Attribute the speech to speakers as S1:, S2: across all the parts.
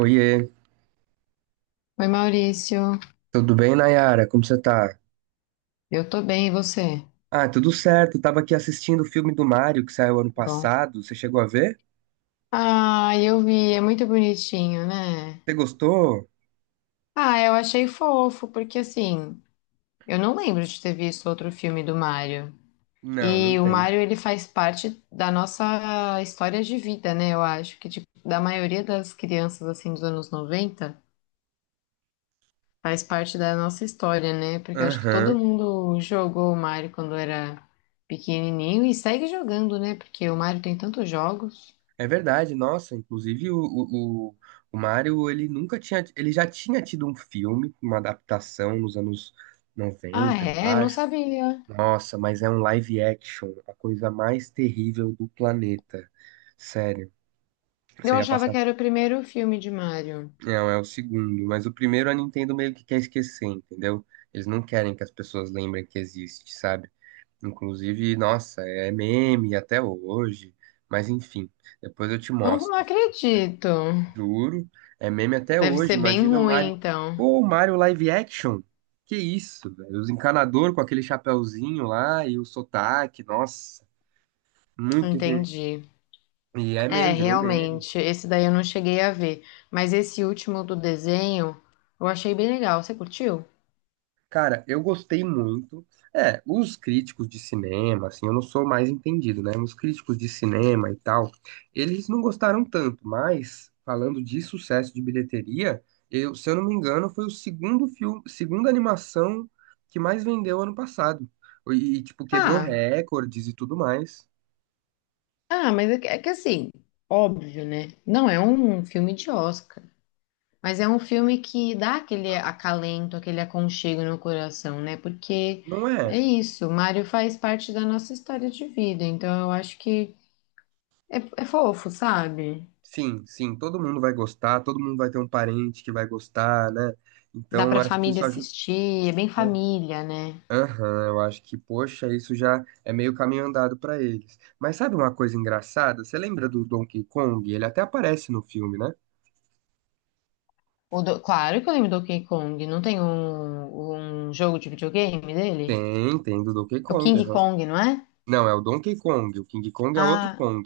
S1: Oiê,
S2: Oi, Maurício.
S1: tudo bem, Nayara? Como você tá?
S2: Eu tô bem, e você?
S1: Ah, tudo certo. Tava aqui assistindo o filme do Mario que saiu ano
S2: Bom.
S1: passado. Você chegou a ver?
S2: Ah, eu vi, é muito bonitinho, né?
S1: Você gostou?
S2: Ah, eu achei fofo, porque assim, eu não lembro de ter visto outro filme do Mario.
S1: Não, não
S2: E o
S1: tem.
S2: Mario, ele faz parte da nossa história de vida, né? Eu acho que, tipo, da maioria das crianças, assim, dos anos 90 faz parte da nossa história, né? Porque eu acho que
S1: Aham.
S2: todo mundo jogou o Mario quando era pequenininho e segue jogando, né? Porque o Mario tem tantos jogos.
S1: É verdade, nossa. Inclusive, o Mario, ele nunca tinha. Ele já tinha tido um filme, uma adaptação nos anos
S2: Ah,
S1: noventa, eu
S2: é? Não
S1: acho.
S2: sabia.
S1: Nossa, mas é um live action, a coisa mais terrível do planeta. Sério. Você
S2: Eu
S1: ia
S2: achava
S1: passar.
S2: que era o primeiro filme de Mario.
S1: Não, é o segundo, mas o primeiro a Nintendo meio que quer esquecer, entendeu? Eles não querem que as pessoas lembrem que existe, sabe? Inclusive, nossa, é meme até hoje, mas enfim, depois eu te
S2: Não, não
S1: mostro.
S2: acredito.
S1: Juro, é meme até
S2: Deve
S1: hoje.
S2: ser bem
S1: Imagina o
S2: ruim,
S1: Mario.
S2: então.
S1: Pô, o Mario live action? Que isso, velho? Os encanador com aquele chapéuzinho lá e o sotaque, nossa, muito ruim.
S2: Entendi.
S1: E é
S2: É,
S1: meme, virou meme.
S2: realmente. Esse daí eu não cheguei a ver. Mas esse último do desenho eu achei bem legal. Você curtiu?
S1: Cara, eu gostei muito. É, os críticos de cinema, assim, eu não sou mais entendido, né? Os críticos de cinema e tal, eles não gostaram tanto, mas falando de sucesso de bilheteria, eu, se eu não me engano, foi o segundo filme, segunda animação que mais vendeu ano passado. E, tipo, quebrou
S2: Ah,
S1: recordes e tudo mais.
S2: ah, mas é que, assim, óbvio, né? Não é um filme de Oscar. Mas é um filme que dá aquele acalento, aquele aconchego no coração, né? Porque
S1: Não
S2: é
S1: é?
S2: isso, o Mário faz parte da nossa história de vida, então eu acho que é fofo, sabe?
S1: Sim, sim, todo mundo vai gostar, todo mundo vai ter um parente que vai gostar, né?
S2: Dá
S1: Então,
S2: pra
S1: acho que
S2: família
S1: isso ajuda.
S2: assistir, é bem família, né?
S1: Aham, eu acho que, poxa, isso já é meio caminho andado pra eles. Mas sabe uma coisa engraçada? Você lembra do Donkey Kong? Ele até aparece no filme, né?
S2: Claro que eu lembro do Donkey Kong, não tem um jogo de videogame dele?
S1: Tem, tem do Donkey
S2: É o
S1: Kong,
S2: King
S1: aham.
S2: Kong, não é?
S1: Não, é o Donkey Kong, o King Kong é outro
S2: Ah,
S1: Kong.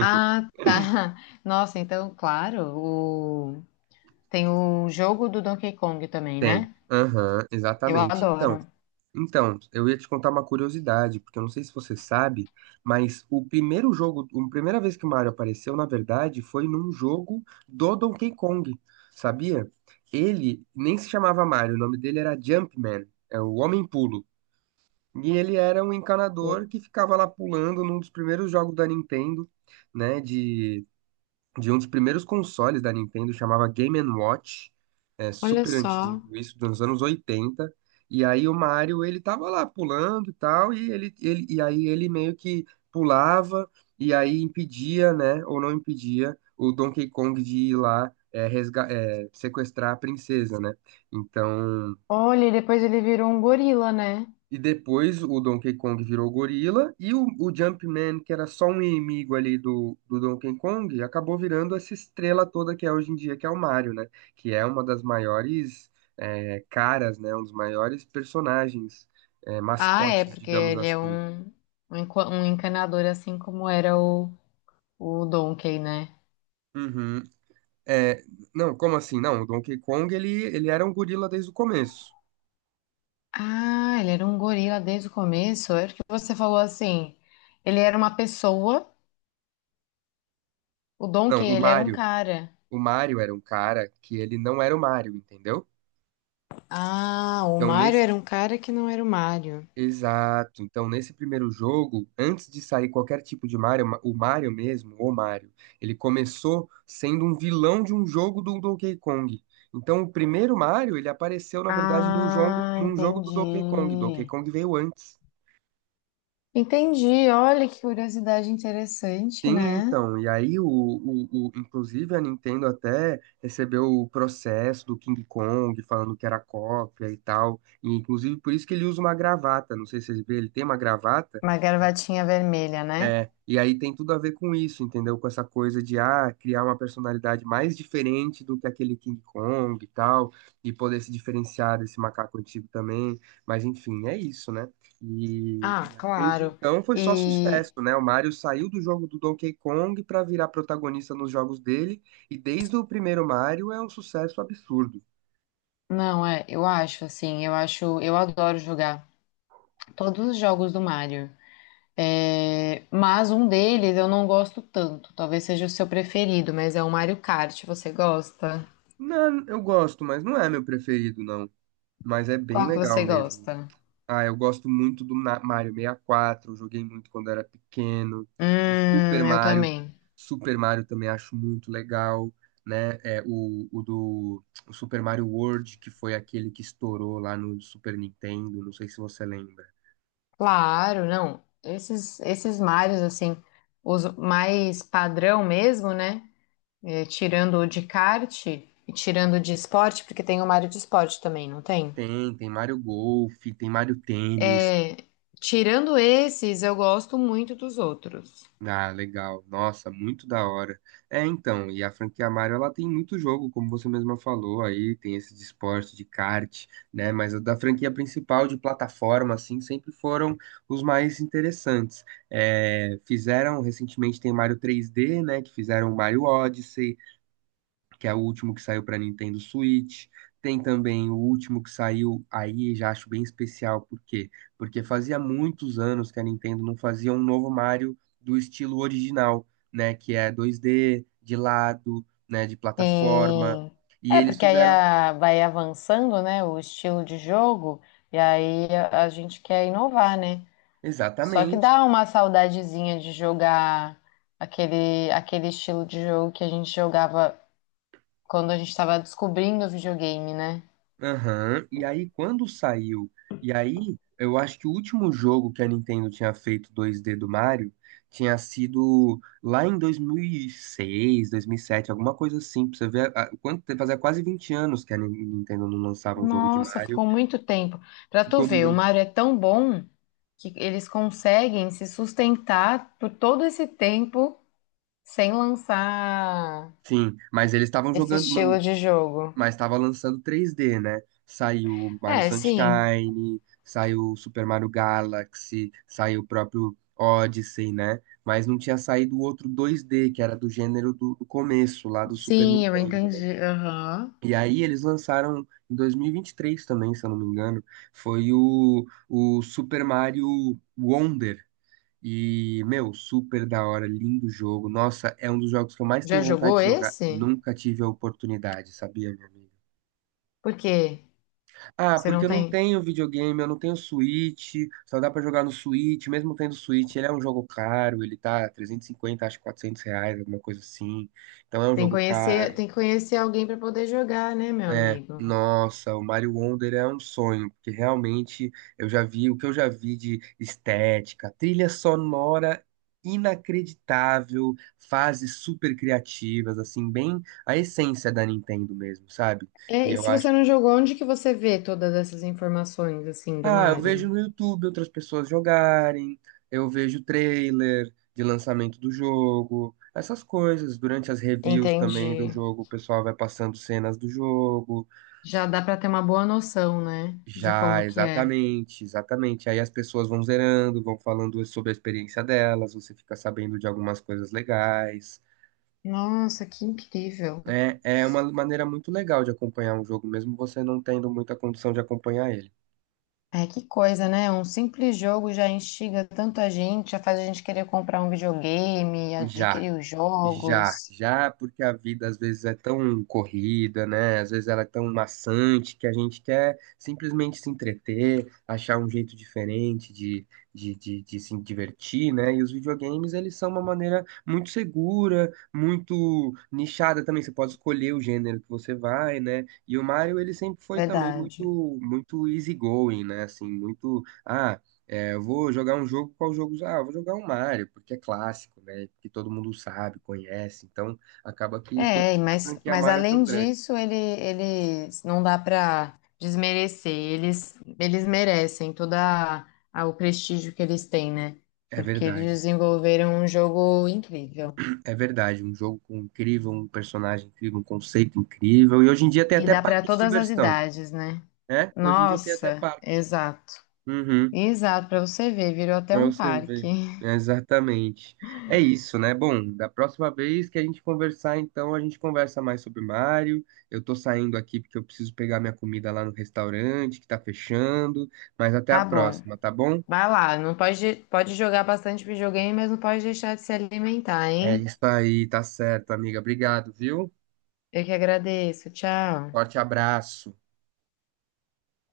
S2: ah, tá. Nossa, então, claro, o... tem o jogo do Donkey Kong também,
S1: Tem,
S2: né?
S1: aham,
S2: Eu
S1: exatamente.
S2: adoro.
S1: Então. Então, eu ia te contar uma curiosidade, porque eu não sei se você sabe, mas o primeiro jogo, a primeira vez que o Mario apareceu, na verdade, foi num jogo do Donkey Kong, sabia? Ele nem se chamava Mario, o nome dele era Jumpman, é o Homem Pulo. E ele era um encanador que ficava lá pulando num dos primeiros jogos da Nintendo, né, de um dos primeiros consoles da Nintendo, chamava Game Watch, é
S2: Olha
S1: super antigo,
S2: só.
S1: isso dos anos 80. E aí o Mario, ele tava lá pulando e tal, e ele e aí ele meio que pulava e aí impedia, né, ou não impedia o Donkey Kong de ir lá sequestrar a princesa, né? Então,
S2: Olha, e depois ele virou um gorila, né?
S1: e depois o Donkey Kong virou gorila e o Jumpman, que era só um inimigo ali do Donkey Kong, acabou virando essa estrela toda que é hoje em dia, que é o Mario, né? Que é uma das maiores caras, né? Um dos maiores personagens,
S2: Ah, é,
S1: mascotes,
S2: porque
S1: digamos
S2: ele é
S1: assim.
S2: um, um encanador, assim como era o Donkey, né?
S1: Uhum. É, não, como assim? Não, o Donkey Kong, ele era um gorila desde o começo.
S2: Ah, ele era um gorila desde o começo. É porque você falou assim, ele era uma pessoa, o
S1: Não,
S2: Donkey,
S1: o
S2: ele era um
S1: Mario.
S2: cara.
S1: O Mario era um cara que ele não era o Mario, entendeu?
S2: Ah, o
S1: Então,
S2: Mario
S1: nesse
S2: era um cara que não era o Mario.
S1: Exato. Então, nesse primeiro jogo, antes de sair qualquer tipo de Mario, o Mario mesmo, o Mario, ele começou sendo um vilão de um jogo do Donkey Kong. Então, o primeiro Mario, ele apareceu, na verdade,
S2: Ah,
S1: num jogo do Donkey Kong. Donkey
S2: entendi.
S1: Kong veio antes.
S2: Entendi, olha que curiosidade interessante,
S1: Sim,
S2: né?
S1: então. E aí, inclusive, a Nintendo até recebeu o processo do King Kong, falando que era cópia e tal. E, inclusive, por isso que ele usa uma gravata. Não sei se vocês viram, ele tem uma gravata.
S2: Uma gravatinha vermelha, né?
S1: É, e aí tem tudo a ver com isso, entendeu? Com essa coisa de ah, criar uma personalidade mais diferente do que aquele King Kong e tal, e poder se diferenciar desse macaco antigo também. Mas enfim, é isso, né? E,
S2: Ah,
S1: desde
S2: claro.
S1: então foi só
S2: E
S1: sucesso, né? O Mario saiu do jogo do Donkey Kong para virar protagonista nos jogos dele, e desde o primeiro Mario é um sucesso absurdo.
S2: não, é, eu acho, eu adoro jogar todos os jogos do Mario. É, mas um deles eu não gosto tanto. Talvez seja o seu preferido, mas é o Mario Kart. Você gosta?
S1: Não, eu gosto, mas não é meu preferido, não. Mas é bem
S2: Qual que
S1: legal
S2: você
S1: mesmo.
S2: gosta?
S1: Ah, eu gosto muito do Mario 64, eu joguei muito quando era pequeno. O Super
S2: Eu
S1: Mario,
S2: também.
S1: Super Mario também acho muito legal, né? É, o Super Mario World, que foi aquele que estourou lá no Super Nintendo, não sei se você lembra.
S2: Claro, não. Esses Marios, assim, os mais padrão mesmo, né? É, tirando o de kart e tirando o de esporte, porque tem o Mario de esporte também, não tem?
S1: Tem, tem Mario Golf, tem Mario Tênis,
S2: É, tirando esses, eu gosto muito dos outros.
S1: ah, legal. Nossa, muito da hora. É, então, e a franquia Mario, ela tem muito jogo, como você mesma falou, aí tem esse de esporte, de kart, né? Mas a da franquia principal de plataforma, assim, sempre foram os mais interessantes. É, fizeram, recentemente tem Mario 3D, né? Que fizeram o Mario Odyssey, que é o último que saiu para Nintendo Switch. Tem também o último que saiu aí, já acho bem especial, por quê? Porque fazia muitos anos que a Nintendo não fazia um novo Mario do estilo original, né, que é 2D, de lado, né, de plataforma,
S2: Sim.
S1: e
S2: É,
S1: eles
S2: porque aí
S1: fizeram.
S2: vai avançando, né, o estilo de jogo, e aí a gente quer inovar, né? Só que
S1: Exatamente.
S2: dá uma saudadezinha de jogar aquele estilo de jogo que a gente jogava quando a gente estava descobrindo o videogame, né?
S1: Aham. E aí, quando saiu, eu acho que o último jogo que a Nintendo tinha feito dois d do Mario tinha sido lá em 2006, 2007, alguma coisa assim, pra você ver, quanto tempo, fazia quase 20 anos que a Nintendo não lançava um jogo de
S2: Nossa,
S1: Mario,
S2: ficou muito tempo. Pra tu
S1: ficou
S2: ver, o
S1: muito.
S2: Mario é tão bom que eles conseguem se sustentar por todo esse tempo sem lançar
S1: Sim, mas eles estavam
S2: esse
S1: jogando,
S2: estilo de jogo.
S1: mas estava lançando 3D, né? Saiu Mario
S2: É, sim.
S1: Sunshine, saiu Super Mario Galaxy, saiu o próprio Odyssey, né? Mas não tinha saído o outro 2D, que era do gênero do começo, lá do Super
S2: Sim, eu
S1: Nintendo, né?
S2: entendi. Aham.
S1: E aí eles lançaram em 2023 também, se eu não me engano, foi o Super Mario Wonder. E, meu, super da hora, lindo jogo. Nossa, é um dos jogos que eu mais
S2: Já
S1: tenho vontade
S2: jogou
S1: de jogar.
S2: esse?
S1: Nunca tive a oportunidade, sabia, meu amigo?
S2: Por quê?
S1: Ah,
S2: Você
S1: porque
S2: não
S1: eu não
S2: tem.
S1: tenho videogame, eu não tenho Switch, só dá pra jogar no Switch, mesmo tendo Switch, ele é um jogo caro, ele tá 350, acho R$ 400, alguma coisa assim, então é um jogo caro,
S2: Tem que conhecer alguém para poder jogar, né, meu
S1: né?
S2: amigo?
S1: Nossa, o Mario Wonder é um sonho, porque realmente eu já vi o que eu já vi de estética, trilha sonora inacreditável, fases super criativas, assim, bem a essência da Nintendo mesmo, sabe?
S2: É,
S1: E
S2: e
S1: eu
S2: se
S1: acho.
S2: você não jogou, onde que você vê todas essas informações, assim, do
S1: Ah, eu vejo
S2: Mario?
S1: no YouTube outras pessoas jogarem, eu vejo trailer de lançamento do jogo, essas coisas. Durante as reviews também do
S2: Entendi.
S1: jogo, o pessoal vai passando cenas do jogo.
S2: Já dá para ter uma boa noção, né, de
S1: Já,
S2: como que é.
S1: exatamente, exatamente. Aí as pessoas vão zerando, vão falando sobre a experiência delas, você fica sabendo de algumas coisas legais.
S2: Nossa, que incrível.
S1: É, é uma maneira muito legal de acompanhar um jogo, mesmo você não tendo muita condição de acompanhar ele.
S2: É que coisa, né? Um simples jogo já instiga tanto a gente, já faz a gente querer comprar um videogame,
S1: Já.
S2: adquirir os
S1: Já,
S2: jogos.
S1: já, porque a vida às vezes é tão corrida, né? Às vezes ela é tão maçante que a gente quer simplesmente se entreter, achar um jeito diferente de se divertir, né? E os videogames, eles são uma maneira muito segura, muito nichada também. Você pode escolher o gênero que você vai, né? E o Mario, ele sempre foi também
S2: Verdade.
S1: muito easygoing, né? Assim, muito. Ah, é, eu vou jogar um jogo, qual jogo? Usar? Ah, eu vou jogar um Mario, porque é clássico, né? Que todo mundo sabe, conhece. Então, acaba que por
S2: É,
S1: isso que a
S2: mas,
S1: franquia Mario é tão
S2: além
S1: grande.
S2: disso, eles não dá para desmerecer. Eles merecem todo o prestígio que eles têm, né?
S1: É
S2: Porque eles
S1: verdade,
S2: desenvolveram um jogo incrível.
S1: é verdade. Um jogo com incrível, um personagem incrível, um conceito incrível. E hoje em dia tem
S2: E
S1: até
S2: dá para
S1: parque de
S2: todas as
S1: diversão,
S2: idades, né?
S1: né? Hoje em dia tem até
S2: Nossa,
S1: parque.
S2: exato.
S1: Uhum.
S2: Exato, para você ver, virou até
S1: Pra
S2: um
S1: você
S2: parque.
S1: ver. Exatamente. É isso, né? Bom, da próxima vez que a gente conversar, então, a gente conversa mais sobre Mario. Eu tô saindo aqui porque eu preciso pegar minha comida lá no restaurante, que tá fechando. Mas até a
S2: Tá bom.
S1: próxima, tá bom?
S2: Vai lá, não pode, pode jogar bastante videogame, mas não pode deixar de se alimentar,
S1: É
S2: hein?
S1: isso aí, tá certo, amiga. Obrigado, viu?
S2: Eu que agradeço. Tchau.
S1: Forte abraço.